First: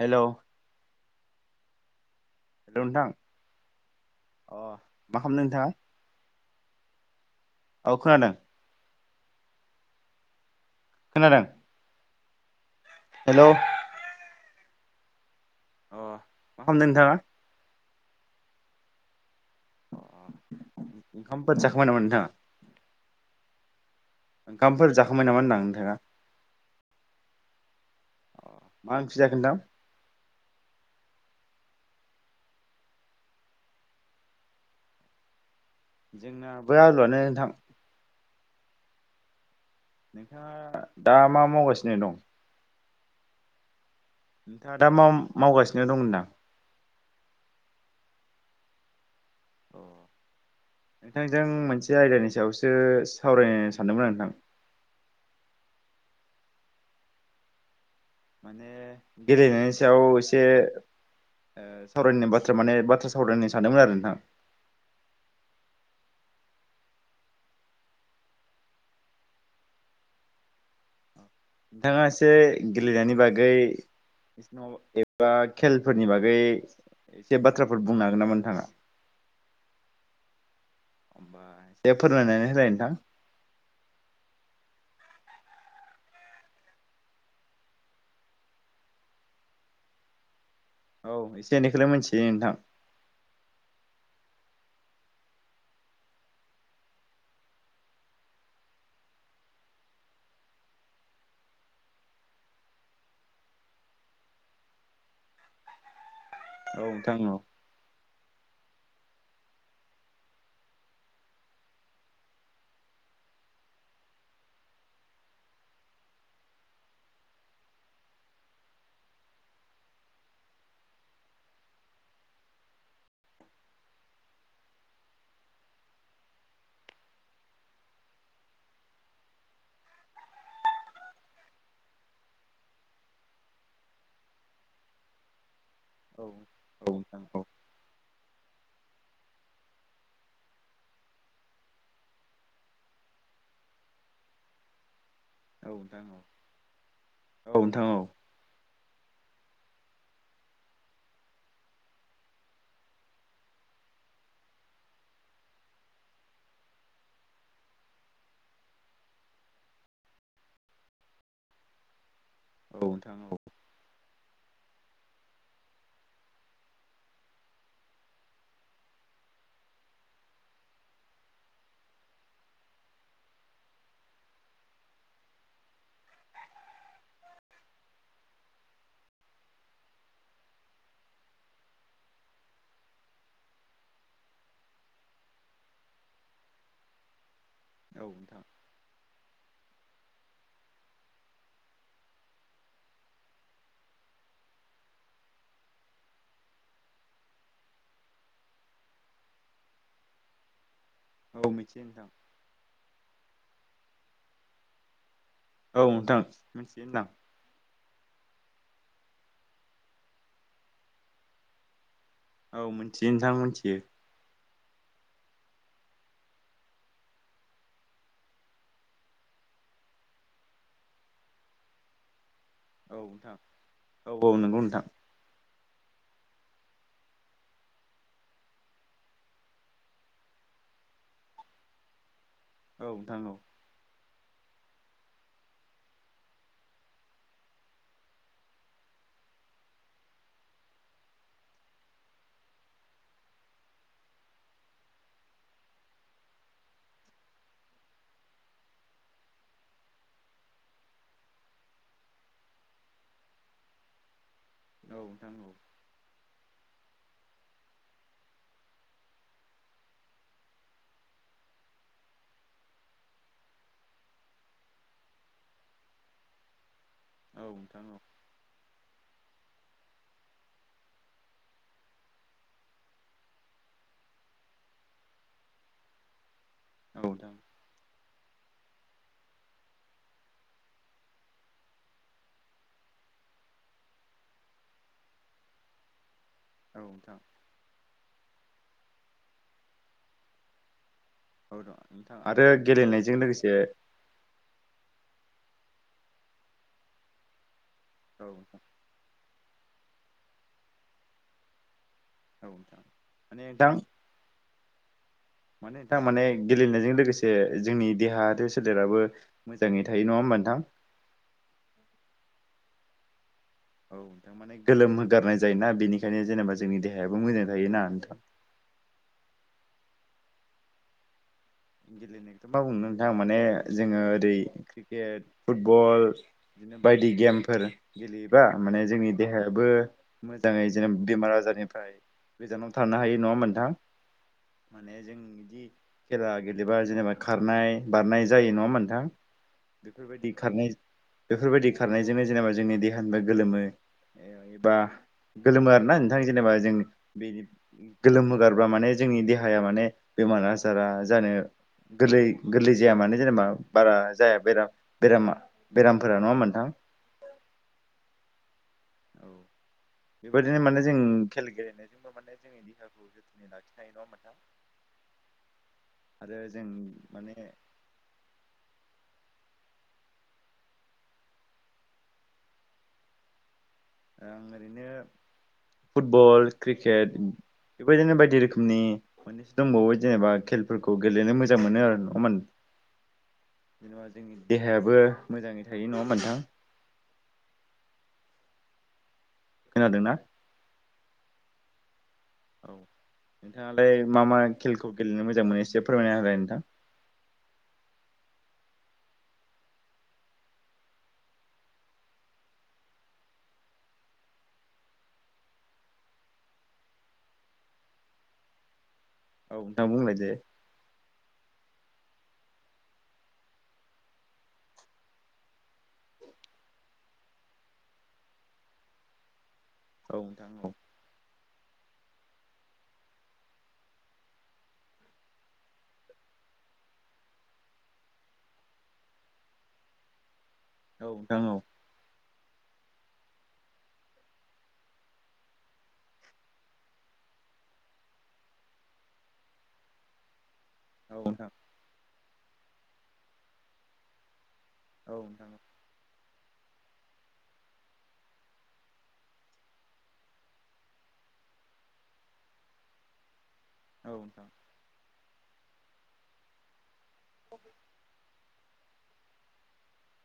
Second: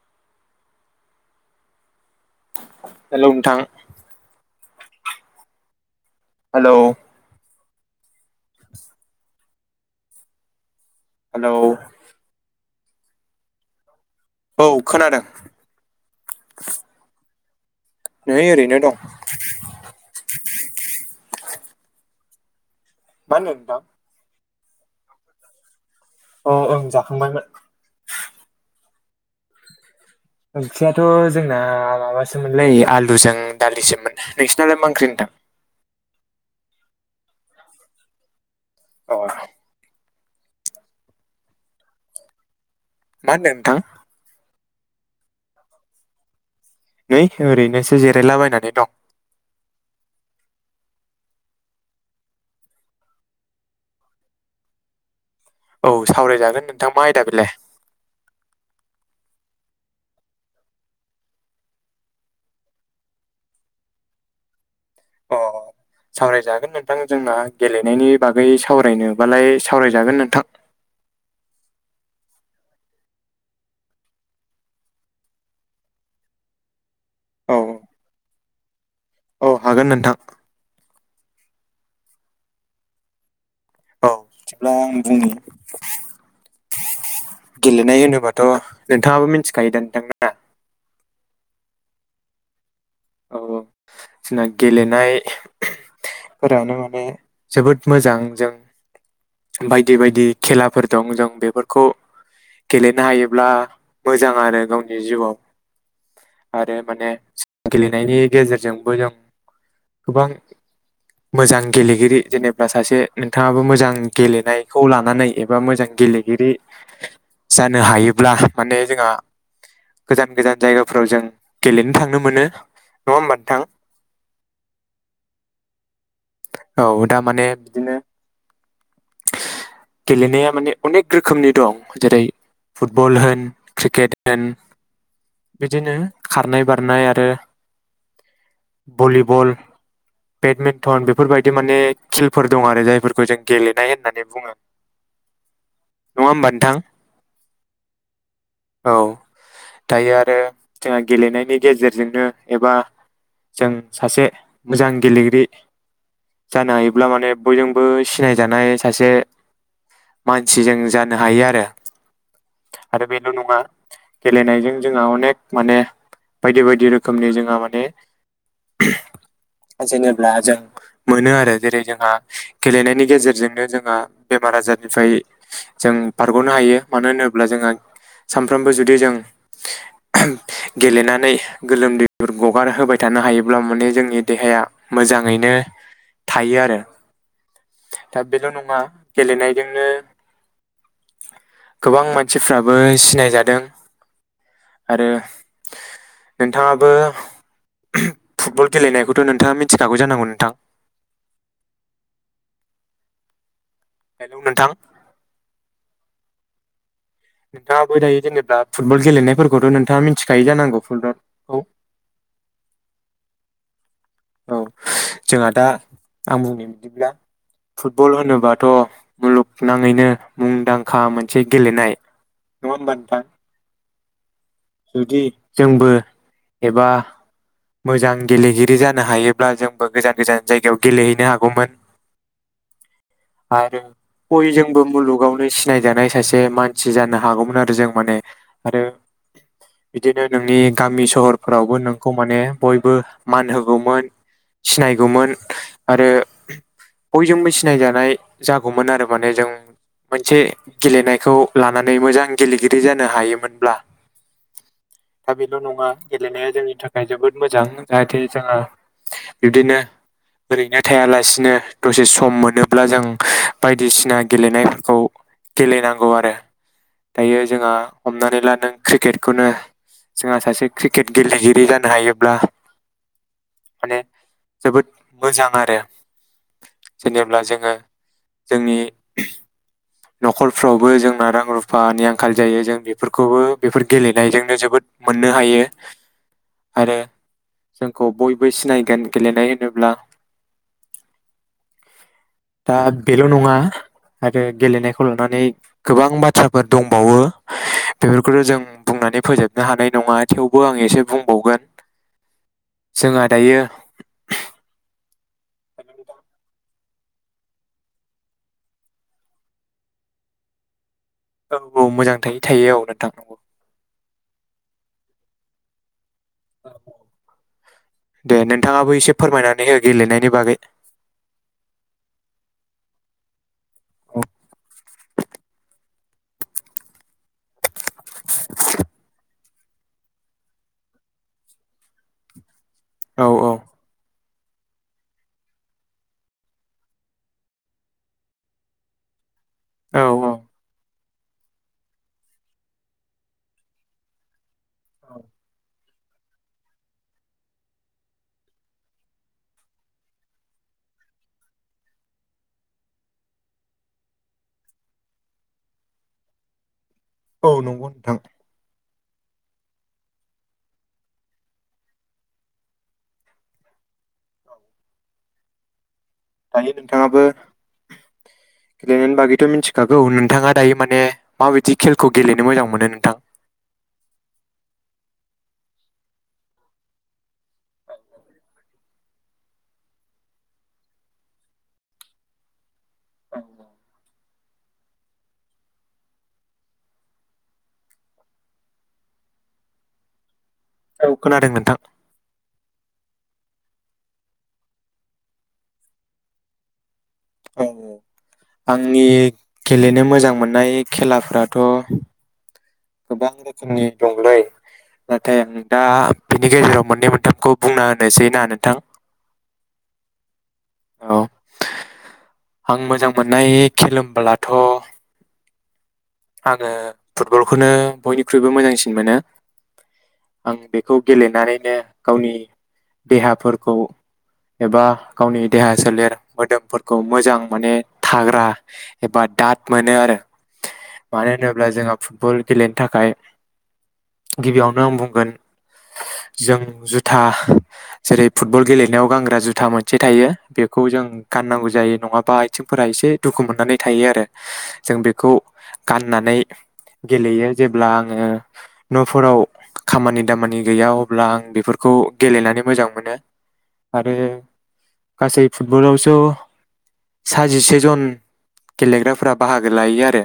हेल' hello नोंथां अ मा खालामदों नोंथाङा? हेलौ औ खोनादों खोनादों हेलौ हेलौ औ खोनादों अ मा खालामदों नोंथाङा? नै ओरैनो दं फोद जाखांबाय नामा नोंथांआ? मा होनदों नोंथां? ओंखामफोर जाखांबाय नामा होनदों नोंथाङा? औ ओं जाखांबायमोन मा ओंख्रि जाखो नोंथां ओंख्रियाथ जोंना माबासोमोनलै आलुजों दालिसोमोन नोंसिनालाय मा ओंख्रि नोंथां जोंना बो आलुआनो नोंथां ओ नोंथाङा दा मा मावगासिनो दं मा होनदों नोंथां नोंथाङा दा मा मावगासिनो दं होनदां नै ओरैनोसो जिरायलाबायनानै दं अ नोंथांजों मोनसे आयदानि सायावसो सावरायनो सानदोंमोन आं नोंथां औ सावरायजागोन नोंथां मा आयदा बेलाय माने गेलेनायनि सायाव एसे ओ सावरायनाय बाथ्रा माने बाथ्रा सावरायनो सानदोंमोन आरो नोंथां अ सावरायजागोन नोंथां जोंना गेलेनायनि बागै सावरायनोबालाय सावरायजागोन नोंथां नोंथाङा एसे गेलेनायनि बागै एबा खेलफोरनि बागै एसे औ बाथ्राफोर बुंनो हागोन नामा नोंथाङा औ हागोन नोंथां होमबा दे फोरमायनानै होलाय नोंथां औ बिदिब्ला आं बुंनि गेलेनाय होनोबाथ' नोंथाङाबो मिथिखायो दा नोंथांआ औ एसे एनैखौलाय मिथियो नोंथां औ औ जोंना गेलेनायफोरानो माने जोबोद मोजां जों बायदि बायदि खेलाफोर दं जों बेफोरखौ गेलेनो हायोब्ला मोजां आरो गावनि जिउआव आरो औ माने नोंथां औ गेलेनायनि गेजेरजोंबो जों गोबां मोजां गेलेगिरि जेनेबा सासे नोंथाङाबो मोजां गेलेनायखौ लानानै एबा मोजां गेलेगिरि जानो हायोब्ला माने जोंहा गोजान गोजान जायगाफोराव जों गेलेनो थांनो मोनो नंङा होमबा थां औ दा माने बिदिनो गेलेनाया माने अनेक रोखोमनि दं जेरै फुटबल होन क्रिकेट होन बिदिनो औ खारनाय औ बारनाय नोंथां आरो औ ओ भलिबल बेडमिन्टन बेफोरबायदि माने खिलफोर दं आरो जायफोरखौ जों गेलेनाय होननानै बुङो औ नोंथां औ नङा होमबा नोंथां औ नोंथां औ औ दायो आरो जोंहा गेलेनायनि गेजेरजोंनो एबा जों सासे मोजां गेलेगिरि जानो हायोब्ला माने बयजोंबो सिनायजानाय सासे मानसि जों जानो हायो आरो औ आरो नोंथां बेल' औ नङा गेलेनायजों जोंहा अनेक माने बायदि बायदि रोखोमनि जोंहा माने [unintelligible] जेनेब्ला जों मोनो आरो जेरै जोंहा गेलेनायनि गेजेरजोंनो जोंहा बेमार आजारनिफ्राय जों बारग'नो हायो मानो होनोब्ला जोंहा सानफ्रोमबो जुदि जों [unintelligible] गेलेनानै गोलोमदैफोर गगार होबाय थानो हायोब्ला माने जोंनि देहाया मोजाङैनो थायो आरो औ दा नोंथां बेल' नङा गेलेनाय बेजोंनो गोबां मानसिफ्राबो सिनायजादों आरो नोंथाङाबो [unintelligible] फुटबल गेलेनायखौथ' नोंथाङा मिथिखागौ जानांगौ नोंथां औ मिथियो नोंथां हेलौ नोंथां औ नोंथां मिथियो होनदां नोंथाङाबो दायो जेनेब्ला फुटबल गेलेनायफोरखौथ' नोंथाङा मिथिखायो जानांगौ फुटबल खौ औ मोनथियो नोंथां मोनथियो औ जोंहा दा आं बुंनाय बायदिब्ला फुटबल होनोबाथ' मुलुगनाङैनो मुंदांखा मोनसे गेलेनाय नङा होमबा नोंथां औ औ नंगौ नोंथां जुदि जोंबो एबा मोजां गेलेगिरि जान नो हायोब्ला जोंबो गोजान गोजान जायगायाव गेलेहैनो हागौमोन औ नोंथां औ आरो बयजों बो मुलुगावनो सिनाय जानाय सासे मानसि जानो हागौमोन आरो जों माने आरो बिदिनो नोंनि गामि सहरफोरावबो नोंखौ माने बयबो मान हो गौमोन सिनायगौमोन आरो [unintelligible] बयजोंबो सिनायजानाय जागौमोन आरो माने जों मोनसे गेलेनायखौ लानानै मोजां गेलेगिरि जानो हायोमोनब्ला औ नोंथां दा औ बेल' नङा गेलेनाया जोंनि थाखाय जोबोद मोजां जाहाथे जोंङो बिब्दिनो ओरैनो थायालासिनो दसे सम मोनोब्ला जों [unintelligible] बायदिसिना गेलेनायफोरखौ गेलेनांगौ आरो दायो औ जोंहा नोंथां औ हमनानै ला नों क्रिकेट बेखौनो जोंहा सासे क्रिकेट गेलेगिरि जानो हायोब्ला माने जोबोद मोजां आरो औ नोंथां जेनेब्ला जोङो जोंनि [unintelligible] न'खरफ्रावबो जोंना रां रुफानि आंखाल जायो जों बेफोरखौबो बेफोर गेलेनायजोंनो जोबोद मोननो हायो औ आरो नोंथां जोंखौ बय बो सिनायगोन गेलेनाय होनोब्ला औ दं नोंथां आरो दा गेलेनायजों बेल' नङा लोगोसे आरो गेलेनायखौ लानानै गोबां बाथ्राफोर दंबावो [unintelligible] बेफोरखौथ' नोंथां जों बुंनानै फोजोब नो हानाय नङा थेवबो आं एसे बुंबावगोन औ नोंथां जोंहा माने दायो नोंथां माने दा माने गेलेनाय जों लोगोसे जोंनि देहा आरो सोलेराबो मोजाङै थायो नङा होमबा नोंथां औ औ मोजां थायो थायो औ नोंथां नंगौ औ नोंथां माने गोलोम होगारनाय जायोना बेनि नोंथां दे नोंथाङाबो एसे फोरमायनानै हो गेलेनायनि बागै गेलेनायखौ मा बुंनो नोंथांं माने जोङो औ ओरै क्रिकेट फुटबल बिदिनो बायदि गेमफोर गेलेयोबा माने जोंनि देहाया बो मोजाङै जेनेब बेमार आजारनिफ्राय गोजानाव थानो हायो नङा औ होमबा नोंथां माने जों बिदि खेला गेल बिदिबा जेनेबा खारनाय बारनाय जायो नङा होनबा नोंथां औ बेफोरबायदि औ खारनाय बेफोरबायदि खारनायजोंनो जेनेबा जोंनि देहानिबो गोलोमो बा गोलोमो आरोना नों थां जेनोबा जों बे गोलोम होगारब्ला माने जोंनि देहाया माने बेमार आजारा जानो गोरलै गोरलै जाया मानो जेनोबा बारा जाया बे बेरामा बेरामफोरा नङा होनबा नोंथां? औ नंगौ नोंथां। औ। बेबायदिनो माने जों खेल गेलेनायजोंबो माने जोंनि देहाखौ जोथोनै लाखिनो हायो नङा होनबा नों औ। आरो जों दायो नोंथाङाबो माने गेले बागैथ' मिनथिखागौ नोंथाङा दायो माने माबायदि खेलखौ गेलेनो मोजां मोनो नोंथां? ओ आं ओरैनो फुटबल क्रिकेट बेबायदिनो बायदि रोखोमनि मोननैसो दंबावो जेनोबा खेलफोरखौ गेलेनो मोजां मोनो आरो नङामोन जेनोबा जोंनि देहायाबो मोजाङै थायो नङा होनबा नोंथां? खोनादोंना? औ खोनादों नोंथां। औ नोंथाङालाय मा मा खेलखौ गेलेनो मोजां मोनो एसे फोरमायना होलाय नोंथां। औ औ आंनि गेलेनो मोजां मोननाय खेलाफ्राथ' गोबां रोखोमनि दंलै नाथाय आं दा बिनि गेजेराव मोननै मोनथामखौ बुंना होनोसै ना नोंथां? औ नोंथाङा बुंलाय दे। औ आं मोजां मोननाय खिलोमब्लाथ' आङो फुटबलखौनो बयनिख्रुइबो मोजांसिन मोनो। औ नोंथां आं औ बेखौ गेलेनानैनो गावनि देहाफोरखौ एबा गावनि देहा सोलेर मोदोमफोरखौ मोजां माने थाग्रा एबा दाद मोनो आरो। औ मानो नोंथां औ होनोब्ला जोंहा फुट बल गेलेनो थाखाय गिबियावनो आं बुंगोन जों जुथा जेरै फुटबल गेलेनायाव गानग्रा जुथा मोनसे थायो। बेखौ जों औ नोंथां गाननांगौ जायो नङा बा आइथिंफोरा एसे दुखु मोननानै थायो आरो। जों औ बेखौ नोंथां नानै गेलेयो जेब्ला आङो न'फोराव खामानि दामानि गैया अब्ला आं बेफोरखौ गेलेनानै मोजां मोनो आरो औ नोंथां गासै फुटबलावसो सा जिसे जन गेलेग्राफोरा बाहागो लायो आरो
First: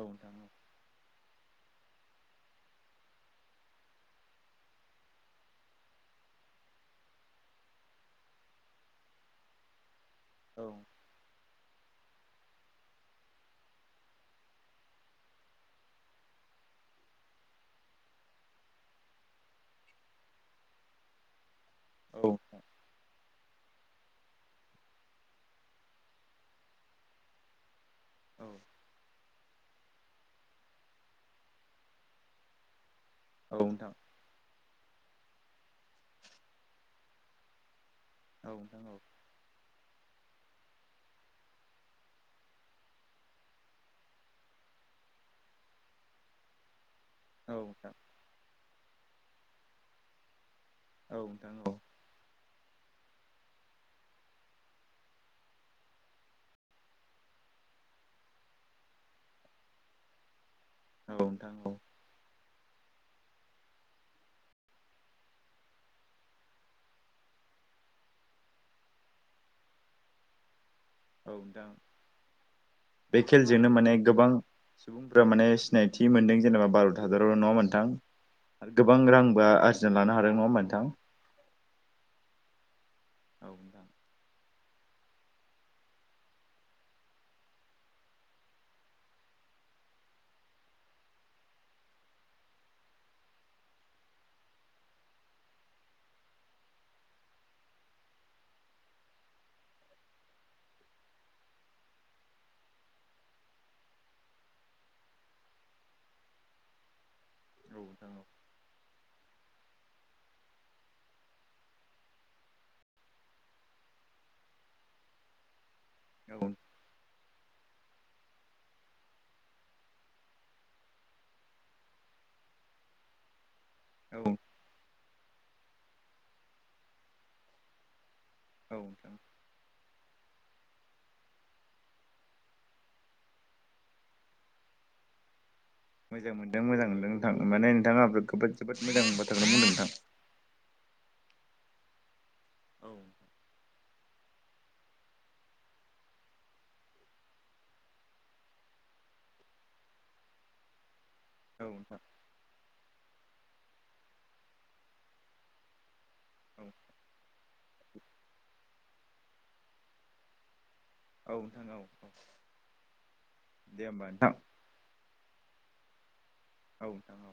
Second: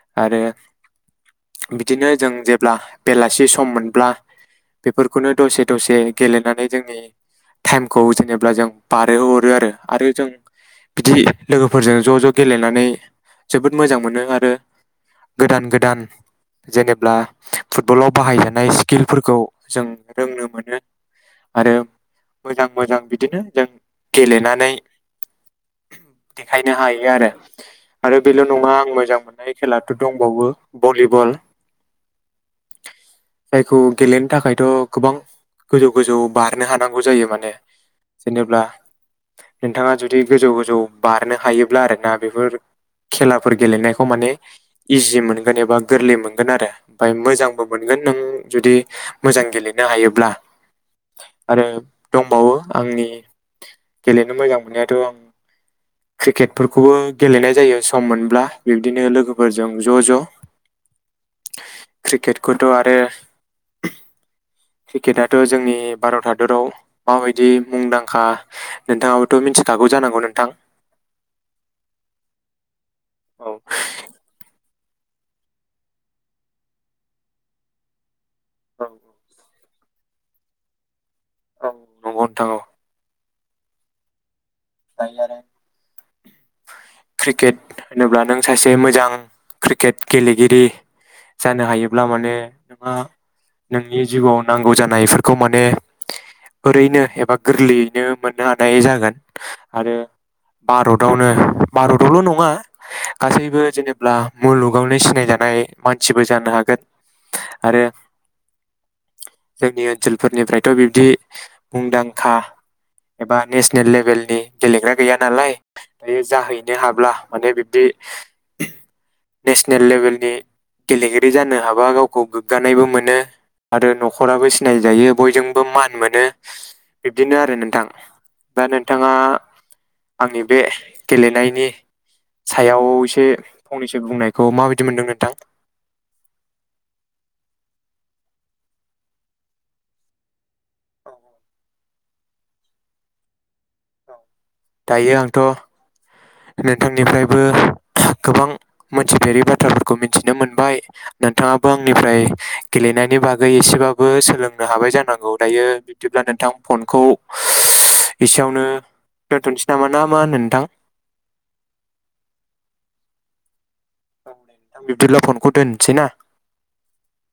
औ नोंथां आरो औ। बिदिनो जों जेब्ला बेलासि सम मोनब्ला बेफोरखौनो दसे दसे गेलेनानै जोंनि टाइमखौ जेनोबा जों बारहोहरो आरो आरो जों औ बिदि लोगोफोरजों ज' ज' गेलेनानै जोबोद मोजां मोनो आ रो गोदान गोदान जेनोब्ला फुटबलाव बाहायजानाय स्किलफोरखौ जों रोंनो मोनो। आरो नोंथां मोजां मोजां बिदिनो जों गेलेनानै देखायनो हायो आरो आरो बेल' औ नङा आं मोजां मोन [unintelligible] खेलाथ' दंबावो भलिबल औ जायखौ नोंथां गेलेनो थाखायथ' गोबां गोजौ गोजौ बारनो हानांगौ जायो माने। जेनेब्ला औ नोंथां औ नोंथाङा जुदि गोजौ गोजौ बारनो हायोब्ला आरो ना बेफोर खेलाफोर गेलेनाय। खौ माने इजि मोनगोन एबा गोरलै मोनगोन आरो। ओमफफ्राय औ मोजांबो मोनगोन नों जुदि मोजां। गेलेनो हायोब्ला आरो दंबावो आंनि गेलेनो मोजां मोननायाथ' आं क्रिकेटफोरखौबो गेलेनाय जायो सम मोनब्ला। बिब्दिनो लोगोफोरजों ज' ज'। औ नोंथां औ। कखौथ' आरो क्रिकेटथा' जोंनि भारत हादराव माबायदि मुंदांखा नोंथाङाबोथ' मिथिखागौ जानांगौ नोंथां। औ दां बे औ खेलजोंनो माने गोबां सुबुंफोरा माने सिनायथि मोनदों जेनेबा भार'त हाजारावल' नङा होनबा नोंथां? आरो औ गोबां रांबो गोजोन लानो हादों नङा होमबा नोंथां? औ नंगौ नोंथां औ। औ दां जायो आरो क्रिकेट होनोब्ला नों सासे मोजां क्रिकेट गेलेगिरि जानो हायोब्ला माने नोंहा नोंनि जिउआव नांगौ जानायफोरखौ माने ओरैनो एबा गोरलैयैनो मोननो हानाय जागोन। आरो भारतावनो भारतावल' नङा गासैबो जेनेबा मुलुगावनो सिनायजानाय मानसिबो जानो हागोन। आरो नोंथां जोंनि ओनसोलफोरनिफ्रायथ' बिब्दि मुंदांखा एबा नेसनेल लेभेलनि। गेलेग्रा गैया नालाय। बियो औ जाहैनो हाब्ला माने बिब्दि नेसनेल लेबेलनि गेलेगिरि जानो हाबा गावखौ गोग्गानायबो मोनो। आरो औ न'खराबो सिनायजायो बयजोंबो मान मोनो बिब्दिनो आरो नोंथां। दा औ नोंथाङा नोंथां आंनि बे गेलेनायनि सायाव एसे फंनैसो बुंनायखौ माबायदि मोनदों नोंथां? मोजां मोनदों मोजां मोनदों नोंथां माने नोंथाङाबो जोबोद मोजां बाथ्राखौनो बुंदों नोंथां। औ औ औ दायो आंथ' नोंथांनिफ्रायबो गोबां मोनथिफेरि बाथ्राफोरखौ मिथिनो मोनबाय। नोंथाङाबो नोंथां आंनिफ्राय गेलेनायनि बागै एसेबाबो सोलोंनो हाबाय जानांगौ दायो। बिदिब्ला नोंथां औ फनखौ एसेयावनो दोनथ'नोसै नामा ना मा होनो नोंथां? औ नोंथां औ औ। दे होमबा नोंथां बिबदिब्ला फनखौ दोन सैना। औ नोंथां औ।